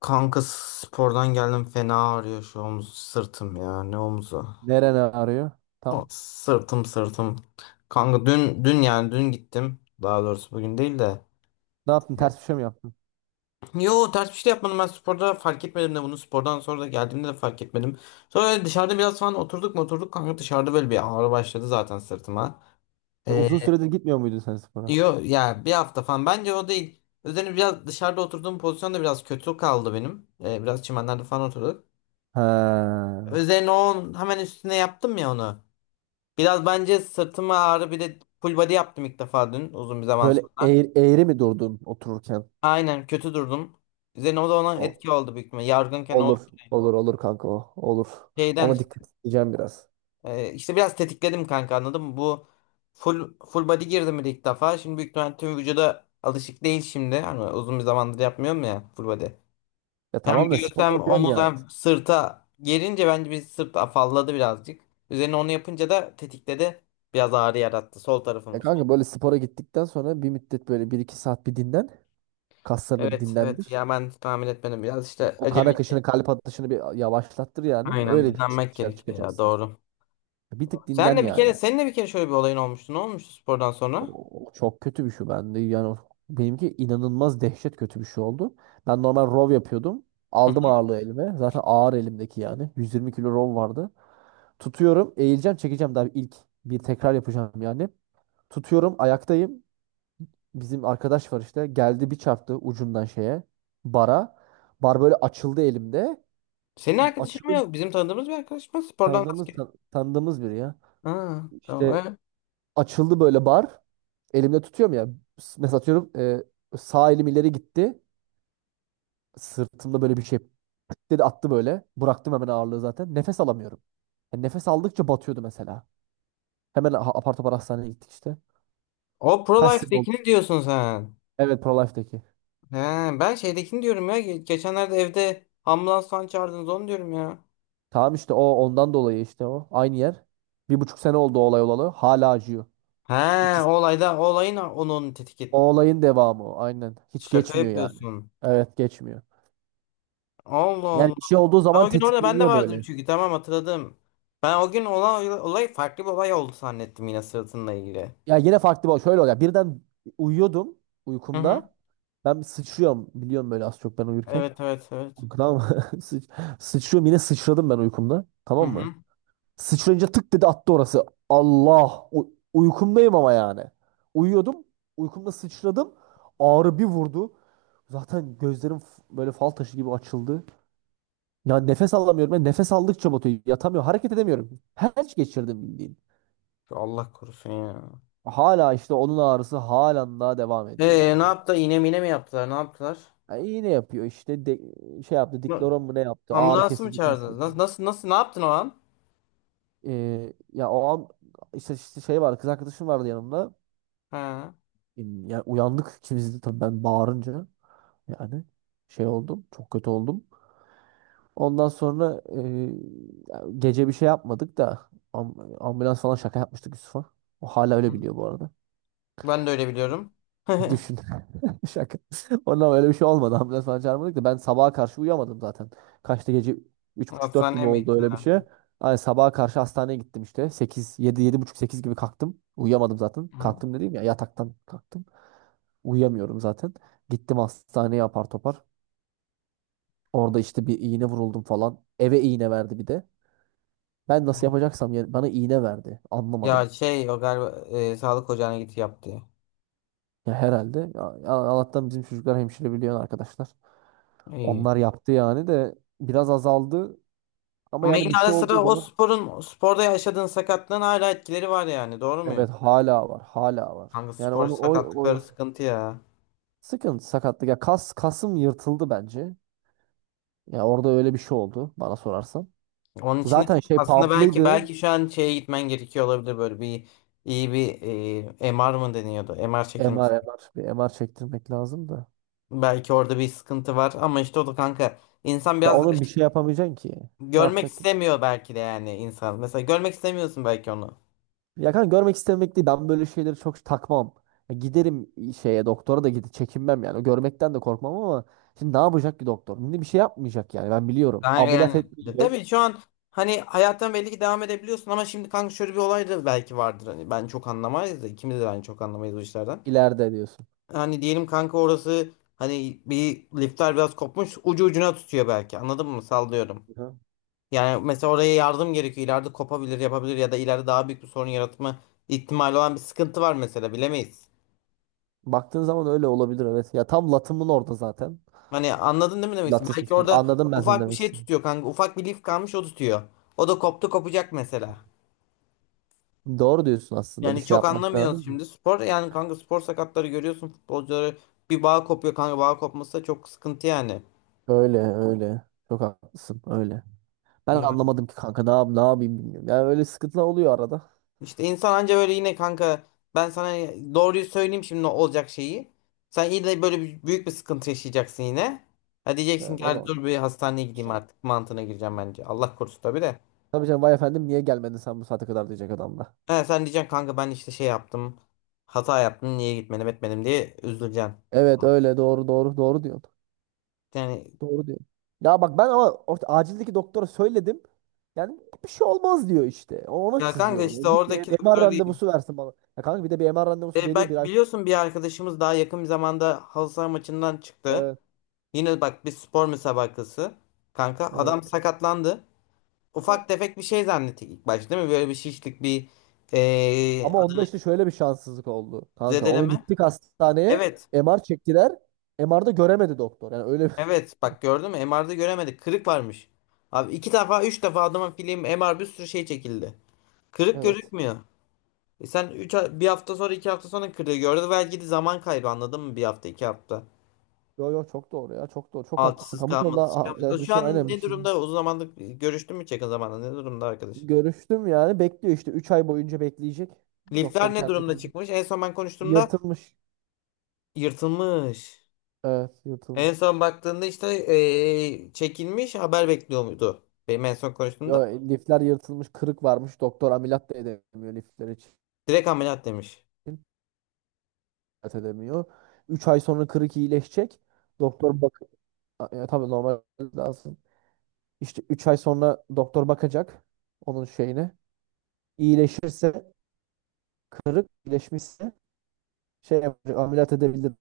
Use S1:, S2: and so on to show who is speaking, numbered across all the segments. S1: Kanka spordan geldim fena ağrıyor şu omuz sırtım ya ne omuzu.
S2: Neren ağrıyor?
S1: O,
S2: Tam.
S1: sırtım. Kanka dün yani dün gittim. Daha doğrusu bugün değil de.
S2: Ne yaptın? Ters bir şey mi yaptın?
S1: Yo, ters bir şey de yapmadım, ben sporda fark etmedim de bunu spordan sonra da geldiğimde de fark etmedim. Sonra dışarıda biraz falan oturduk mu oturduk kanka, dışarıda böyle bir ağrı başladı zaten sırtıma.
S2: Ya uzun
S1: Ee,
S2: süredir gitmiyor muydun sen spora?
S1: Yo ya bir hafta falan bence o değil. Üzerine biraz dışarıda oturduğum pozisyon da biraz kötü kaldı benim. Biraz çimenlerde falan oturduk.
S2: Ha.
S1: Üzerine o, hemen üstüne yaptım ya onu. Biraz bence sırtıma ağrı, bir de full body yaptım ilk defa dün uzun bir zaman
S2: Böyle
S1: sonra.
S2: eğri mi durdun otururken?
S1: Aynen, kötü durdum. Üzerine o da ona
S2: O-
S1: etki oldu büyük ihtimalle. Yargınken o
S2: Olur. Olur kanka o. Olur.
S1: şeyden
S2: Ona
S1: işte,
S2: dikkat edeceğim biraz.
S1: e, işte biraz tetikledim kanka, anladın mı? Bu full body girdim bir de ilk defa. Şimdi büyük ihtimalle tüm vücuda alışık değil şimdi. Hani uzun bir zamandır yapmıyorum ya full body.
S2: Ya
S1: Hem
S2: tamam da
S1: göğüs
S2: spor
S1: hem
S2: yapıyorsun
S1: omuz
S2: nihayet.
S1: hem sırta gelince bence bir sırt afalladı birazcık. Üzerine onu yapınca da tetikledi. Biraz ağrı yarattı sol
S2: Ya
S1: tarafım.
S2: kanka böyle spora gittikten sonra bir müddet böyle bir iki saat bir dinlen. Kaslarını bir
S1: Evet, evet,
S2: dinlendir.
S1: ya ben tahmin etmedim, biraz işte
S2: O kan
S1: acemi.
S2: akışını, kalp atışını bir yavaşlattır yani.
S1: Aynen,
S2: Öyle bir çık
S1: dinlenmek
S2: dışarı
S1: gerekiyor ya,
S2: çıkacaksın.
S1: doğru.
S2: Bir tık dinlen
S1: Senle bir kere
S2: yani.
S1: Seninle bir kere şöyle bir olayın olmuştu. Ne olmuştu spordan
S2: O,
S1: sonra?
S2: o çok kötü bir şey bende. Benimki inanılmaz dehşet kötü bir şey oldu. Ben normal rov yapıyordum.
S1: Hı
S2: Aldım
S1: hı.
S2: ağırlığı elime. Zaten ağır elimdeki yani. 120 kilo rov vardı. Tutuyorum, eğileceğim, çekeceğim daha ilk bir tekrar yapacağım yani. Tutuyorum, ayaktayım. Bizim arkadaş var işte. Geldi bir çarptı ucundan şeye. Bara. Bar böyle açıldı elimde.
S1: Senin arkadaşın mı,
S2: Açıldı,
S1: yok bizim tanıdığımız bir arkadaş mı? Spordan, basket.
S2: tanıdığımız biri ya.
S1: Ha, tamam.
S2: İşte
S1: Evet.
S2: açıldı böyle bar. Elimde tutuyorum ya. Mesela atıyorum, sağ elim ileri gitti. Sırtımda böyle bir şey pıt dedi attı böyle. Bıraktım hemen ağırlığı zaten. Nefes alamıyorum. Yani nefes aldıkça batıyordu mesela. Hemen apar topar hastaneye gittik işte.
S1: O Pro
S2: Kaç sene oldu?
S1: Life'dekini diyorsun sen.
S2: Evet, Prolife'deki.
S1: He, ben şeydekini diyorum ya. Geçenlerde evde ambulans falan çağırdınız, onu diyorum ya.
S2: Tamam işte o ondan dolayı işte o. Aynı yer. Bir buçuk sene oldu o olay olalı. Hala acıyor.
S1: He,
S2: İkisi,
S1: o olayda, o olayın, onun tetik
S2: o
S1: et-
S2: olayın devamı o. Aynen. Hiç
S1: Şaka
S2: geçmiyor yani.
S1: yapıyorsun.
S2: Evet, geçmiyor. Yani
S1: Allah.
S2: bir şey olduğu
S1: Ben
S2: zaman
S1: o gün orada ben de
S2: tetikleniyor
S1: vardım
S2: böyle.
S1: çünkü, tamam hatırladım. Ben o gün olan olay farklı bir olay oldu zannettim, yine sırtınla ilgili.
S2: Ya yine farklı bir şöyle oluyor. Birden uyuyordum
S1: Hı hı.
S2: uykumda. Ben bir sıçrıyorum. Biliyorum böyle az çok ben uyurken.
S1: Evet, evet, evet.
S2: Tamam mı? Sıç- Sıçrıyorum, yine sıçradım ben uykumda.
S1: Hı
S2: Tamam mı?
S1: hı.
S2: Sıçrayınca tık dedi attı orası. Allah! Uykumdayım ama yani. Uyuyordum. Uykumda sıçradım. Ağrı bir vurdu. Zaten gözlerim böyle fal taşı gibi açıldı. Ya nefes alamıyorum. Ben nefes aldıkça batıyor. Yatamıyorum. Hareket edemiyorum. Felç geçirdim bildiğin.
S1: Allah korusun ya.
S2: Hala işte onun ağrısı halen daha devam ediyor yani,
S1: Ne
S2: kanka.
S1: yaptı? İğne mine mi yaptılar? Ne yaptılar?
S2: Ha, iğne yapıyor şey yaptı,
S1: Na-
S2: dikloron mu ne yaptı, ağrı
S1: Ambulansı mı
S2: kesici kas
S1: çağırdınız?
S2: yapıyor.
S1: Nasıl ne yaptın o an?
S2: Ya o an işte şey var, kız arkadaşım vardı yanımda.
S1: Ha.
S2: Ya uyandık ikimiz de tabii, ben bağırınca yani şey oldum, çok kötü oldum. Ondan sonra ya gece bir şey yapmadık da ambulans falan şaka yapmıştık Yusuf'a. O hala öyle biliyor bu arada.
S1: Ben de öyle biliyorum.
S2: Düşün. Şaka. Ondan öyle bir şey olmadı. Ambulans falan çağırmadık da ben sabaha karşı uyuyamadım zaten. Kaçta gece üç buçuk dört gibi
S1: Hastaneye mi
S2: oldu,
S1: gittin,
S2: öyle bir
S1: ha?
S2: şey. Yani sabaha karşı hastaneye gittim işte. Sekiz, yedi, yedi buçuk 8 gibi kalktım. Uyuyamadım zaten.
S1: Hı hı.
S2: Kalktım dediğim ya, yataktan kalktım. Uyuyamıyorum zaten. Gittim hastaneye apar topar. Orada işte bir iğne vuruldum falan. Eve iğne verdi bir de. Ben nasıl yapacaksam yani, bana iğne verdi. Anlamadım.
S1: Ya şey, o galiba sağlık ocağına git yaptı.
S2: Ya herhalde. Ya, Allah'tan bizim çocuklar hemşire biliyor, arkadaşlar.
S1: İyi.
S2: Onlar yaptı yani de biraz azaldı ama
S1: Ama
S2: yani bir
S1: yine ara
S2: şey olduğu
S1: sıra o
S2: zaman
S1: sporda yaşadığın sakatlığın hala etkileri var yani, doğru
S2: evet,
S1: muyum?
S2: hala var, hala var.
S1: Kanka
S2: Yani
S1: spor
S2: onu o,
S1: sakatlıkları
S2: o
S1: sıkıntı ya.
S2: sıkıntı sakatlık, ya kas, kasım yırtıldı bence. Ya orada öyle bir şey oldu bana sorarsan.
S1: Onun için de
S2: Zaten
S1: çok
S2: şey
S1: aslında belki
S2: pumplıydı.
S1: belki şu an şeye gitmen gerekiyor olabilir, böyle bir iyi bir, MR mı deniyordu? MR çekilmesi.
S2: MR, MR, bir MR çektirmek lazım da.
S1: Belki orada bir sıkıntı var ama işte o da kanka, insan
S2: Ya
S1: biraz da
S2: onun bir şey
S1: işte
S2: yapamayacaksın ki. Ne
S1: görmek
S2: yapacak?
S1: istemiyor belki de yani insan. Mesela görmek istemiyorsun belki onu.
S2: Ya kanka, görmek istemek değil. Ben böyle şeyleri çok takmam. Ya giderim şeye, doktora da gidip çekinmem yani. Görmekten de korkmam ama şimdi ne yapacak ki doktor? Şimdi bir şey yapmayacak yani, ben biliyorum.
S1: Kanka
S2: Ameliyat
S1: yani
S2: etmeyecek,
S1: tabii şu an hani hayattan belli ki devam edebiliyorsun ama şimdi kanka şöyle bir olay da belki vardır, hani ben çok anlamayız da, ikimiz de ben çok anlamayız bu işlerden.
S2: ileride diyorsun.
S1: Hani diyelim kanka orası, hani bir lifler biraz kopmuş, ucu ucuna tutuyor belki, anladın mı, sallıyorum.
S2: Hı.
S1: Yani mesela oraya yardım gerekiyor, ileride kopabilir yapabilir ya da ileride daha büyük bir sorun yaratma ihtimali olan bir sıkıntı var mesela, bilemeyiz.
S2: Baktığın zaman öyle olabilir, evet. Ya tam latımın orada zaten.
S1: Hani anladın değil mi demek istiyorum. Belki
S2: Latismusun.
S1: orada
S2: Anladım ben seni,
S1: ufak bir
S2: demek
S1: şey
S2: istedim.
S1: tutuyor kanka, ufak bir lif kalmış o tutuyor. O da koptu kopacak mesela.
S2: Doğru diyorsun, aslında bir
S1: Yani
S2: şey
S1: çok
S2: yapmak
S1: anlamıyoruz
S2: lazım.
S1: şimdi, spor yani kanka, spor sakatları görüyorsun futbolcuları, bir bağ kopuyor kanka, bağ kopması da çok sıkıntı yani.
S2: Öyle öyle. Çok haklısın, öyle. Ben anlamadım ki kanka, ne yap, ne yapayım bilmiyorum. Yani öyle sıkıntılar oluyor arada.
S1: İşte insan anca böyle yine kanka, ben sana doğruyu söyleyeyim şimdi ne olacak şeyi. Sen yine böyle büyük bir sıkıntı yaşayacaksın yine. Ha diyeceksin
S2: Yani
S1: ki,
S2: o
S1: hadi
S2: zaman.
S1: dur bir hastaneye gideyim artık mantığına gireceğim bence. Allah korusun tabii de.
S2: Tabii canım, vay efendim niye gelmedin sen bu saate kadar diyecek adam da.
S1: Ha, sen diyeceksin kanka ben işte şey yaptım. Hata yaptım, niye gitmedim etmedim diye üzüleceksin.
S2: Evet, öyle, doğru, doğru, doğru diyorsun.
S1: Yani
S2: Doğru diyorsun. Ya bak ben ama acildeki doktora söyledim. Yani bir şey olmaz diyor işte. Ona
S1: ya kanka
S2: sızıyorum. Ya
S1: işte
S2: git bir
S1: oradaki
S2: MR
S1: doktora değil.
S2: randevusu versin bana. Ya kanka bir de bir MR randevusu
S1: E,
S2: veriyor bir
S1: bak
S2: ay.
S1: biliyorsun, bir arkadaşımız daha yakın bir zamanda halı saha maçından çıktı.
S2: Evet,
S1: Yine bak, bir spor müsabakası. Kanka adam
S2: evet.
S1: sakatlandı. Ufak tefek bir şey zannettik ilk başta değil mi? Böyle bir şişlik bir eee
S2: Ama onda işte şöyle bir şanssızlık oldu. Kanka onu
S1: zedeleme.
S2: gittik hastaneye.
S1: Evet.
S2: MR çektiler. MR'da göremedi doktor. Yani öyle bir...
S1: Evet. Bak gördün mü? MR'da göremedik. Kırık varmış. Abi 2 defa 3 defa adamın film MR bir sürü şey çekildi. Kırık
S2: Evet.
S1: gözükmüyor. E sen bir hafta sonra 2 hafta sonra kırığı gördü. Belki de zaman kaybı, anladın mı? Bir hafta, 2 hafta.
S2: Yo yo, çok doğru ya. Çok doğru. Çok haklısın.
S1: Altısız
S2: Kamu konuda
S1: kalması.
S2: yani
S1: Şu
S2: şey,
S1: an
S2: aynen bir
S1: ne
S2: şey.
S1: durumda? Uzun zamandır görüştün mü hiç yakın zamanda? Ne durumda arkadaş?
S2: Görüştüm, yani bekliyor işte 3 ay boyunca bekleyecek.
S1: Lifler
S2: Doktor
S1: ne
S2: kendi
S1: durumda
S2: kendine.
S1: çıkmış? En son ben konuştuğumda
S2: Yırtılmış.
S1: yırtılmış.
S2: Evet,
S1: En
S2: yırtılmış.
S1: son baktığında işte, çekilmiş haber bekliyor muydu? Benim en son
S2: Ya,
S1: konuştuğumda.
S2: lifler yırtılmış, kırık varmış. Doktor ameliyat da edemiyor lifler için.
S1: Direkt ameliyat demiş.
S2: Ameliyat edemiyor. 3 ay sonra kırık iyileşecek. Doktor bak, ya, tabii normal lazım. İşte 3 ay sonra doktor bakacak onun şeyine. İyileşirse, kırık iyileşmişse şey yapacak, ameliyat edebilir,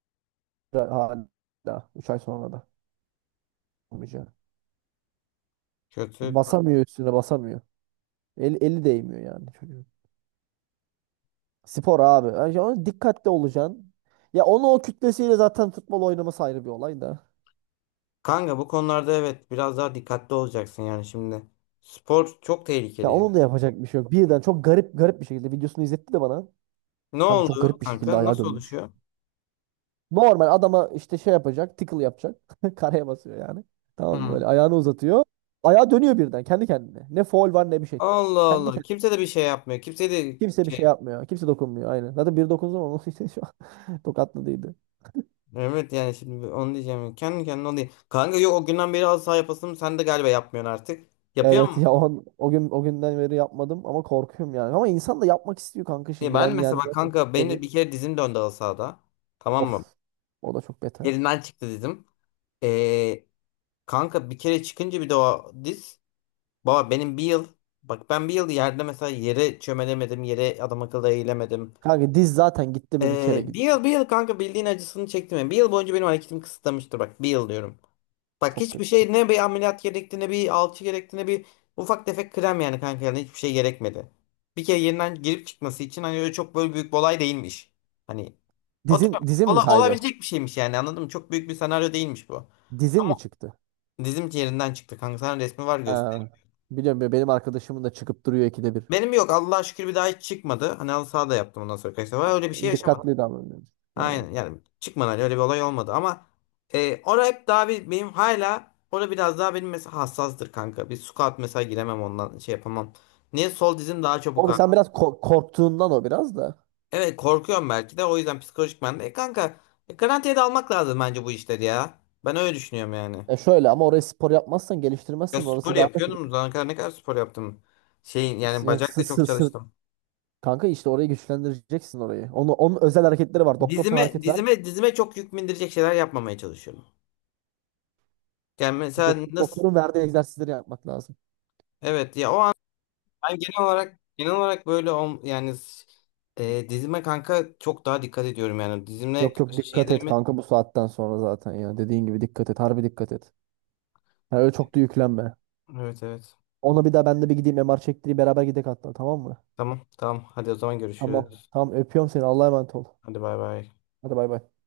S2: hala 3 ay sonra da olmayacak.
S1: Kötü.
S2: Basamıyor, üstüne basamıyor. Eli değmiyor yani çocuğun. Spor abi. Yani ona dikkatli olacaksın. Ya onu o kütlesiyle zaten futbol oynaması ayrı bir olay da.
S1: Kanka bu konularda evet biraz daha dikkatli olacaksın yani şimdi. Spor çok
S2: Ya
S1: tehlikeli yani.
S2: onun da yapacak bir şey yok. Birden çok garip, garip bir şekilde videosunu izletti de bana.
S1: Ne
S2: Kanka çok
S1: oldu
S2: garip bir şekilde
S1: kanka?
S2: ayağa
S1: Nasıl
S2: dönmüş.
S1: oluşuyor?
S2: Normal adama işte şey yapacak, tickle yapacak. Karaya basıyor yani. Tamam mı?
S1: Hı.
S2: Böyle ayağını uzatıyor. Ayağa dönüyor birden kendi kendine. Ne foul var ne bir şey.
S1: Allah
S2: Kendi
S1: Allah.
S2: kendine.
S1: Kimse de bir şey yapmıyor. Kimse de
S2: Kimse bir şey
S1: şey.
S2: yapmıyor. Kimse dokunmuyor. Aynen. Zaten bir dokundu ama şu an tokatladıydı.
S1: Evet yani şimdi onu diyeceğim. Kendi kendine onu diye. Kanka yok, o günden beri halı saha yapasım, sen de galiba yapmıyorsun artık. Yapıyor
S2: Evet
S1: musun?
S2: ya o, o gün, o günden beri yapmadım ama korkuyorum yani. Ama insan da yapmak istiyor kanka
S1: E,
S2: şimdi.
S1: ben
S2: Ben yani
S1: mesela bak kanka benim de
S2: seviyorum.
S1: bir kere dizim döndü halı sahada. Tamam mı?
S2: Of. O da çok betermiş.
S1: Elinden çıktı dizim. Ee, Kanka bir kere çıkınca bir de o diz. Baba benim bir yıl. Bak ben bir yıl yerde mesela yere çömelemedim. Yere adam akıllı eğilemedim.
S2: Kanka diz zaten gitti mi bir kere
S1: Bir
S2: git.
S1: yıl bir yıl kanka bildiğin acısını çektim. Yani bir yıl boyunca benim hareketim kısıtlamıştır. Bak bir yıl diyorum. Bak
S2: Çok
S1: hiçbir
S2: kötü.
S1: şey, ne bir ameliyat gerekti ne bir alçı gerekti ne bir ufak tefek krem, yani kanka yani hiçbir şey gerekmedi. Bir kere yerinden girip çıkması için hani öyle çok böyle büyük bir olay değilmiş. Hani
S2: Dizin
S1: oturuyorum.
S2: dizin mi
S1: Ola-
S2: kaydı?
S1: olabilecek bir şeymiş yani, anladın mı? Çok büyük bir senaryo değilmiş bu.
S2: Dizin mi çıktı?
S1: Dizim yerinden çıktı kanka. Sana resmi var göster.
S2: Ha. Biliyorum ya, benim arkadaşımın da çıkıp duruyor ikide bir.
S1: Benim yok, Allah'a şükür bir daha hiç çıkmadı. Hani halı saha yaptım ondan sonra kaç defa. Öyle bir şey yaşamadım.
S2: Dikkatli davranıyorum. Aynen.
S1: Aynen yani çıkmadı, hani öyle bir olay olmadı ama orada hep daha bir, benim hala orada biraz daha benim mesela hassastır kanka. Bir squat mesela giremem ondan şey yapamam. Niye sol dizim daha çabuk
S2: O
S1: ağrır?
S2: sen biraz korktuğundan o biraz da.
S1: Evet korkuyorum belki de o yüzden psikolojik ben de. E, kanka garantiye de almak lazım bence bu işleri ya. Ben öyle düşünüyorum yani.
S2: E şöyle ama oraya spor yapmazsan,
S1: Ya
S2: geliştirmezsen
S1: spor
S2: orası daha,
S1: yapıyordum. Zamana kadar ne kadar spor yaptım. Şeyin yani
S2: yani
S1: bacak da çok çalıştım.
S2: kanka işte orayı güçlendireceksin orayı. Onu, onun özel hareketleri var. Doktor sana
S1: Dizime
S2: hareket ver.
S1: dizime dizime çok yük bindirecek şeyler yapmamaya çalışıyorum. Yani mesela nasıl
S2: Doktorun verdiği egzersizleri yapmak lazım.
S1: evet ya o an ben genel olarak böyle yani dizime kanka çok daha dikkat ediyorum yani dizimle
S2: Yok yok,
S1: karşı
S2: dikkat et
S1: şeylerimi.
S2: kanka bu saatten sonra zaten ya. Dediğin gibi dikkat et. Harbi dikkat et. Yani öyle çok da yüklenme.
S1: Evet, evet.
S2: Ona bir daha ben de bir gideyim MR çektireyim, beraber gidek hatta, tamam mı?
S1: Tamam, tamam. Hadi o zaman
S2: Tamam.
S1: görüşürüz.
S2: Tamam, öpüyorum seni. Allah'a emanet ol.
S1: Hadi bay bay.
S2: Hadi bay bay.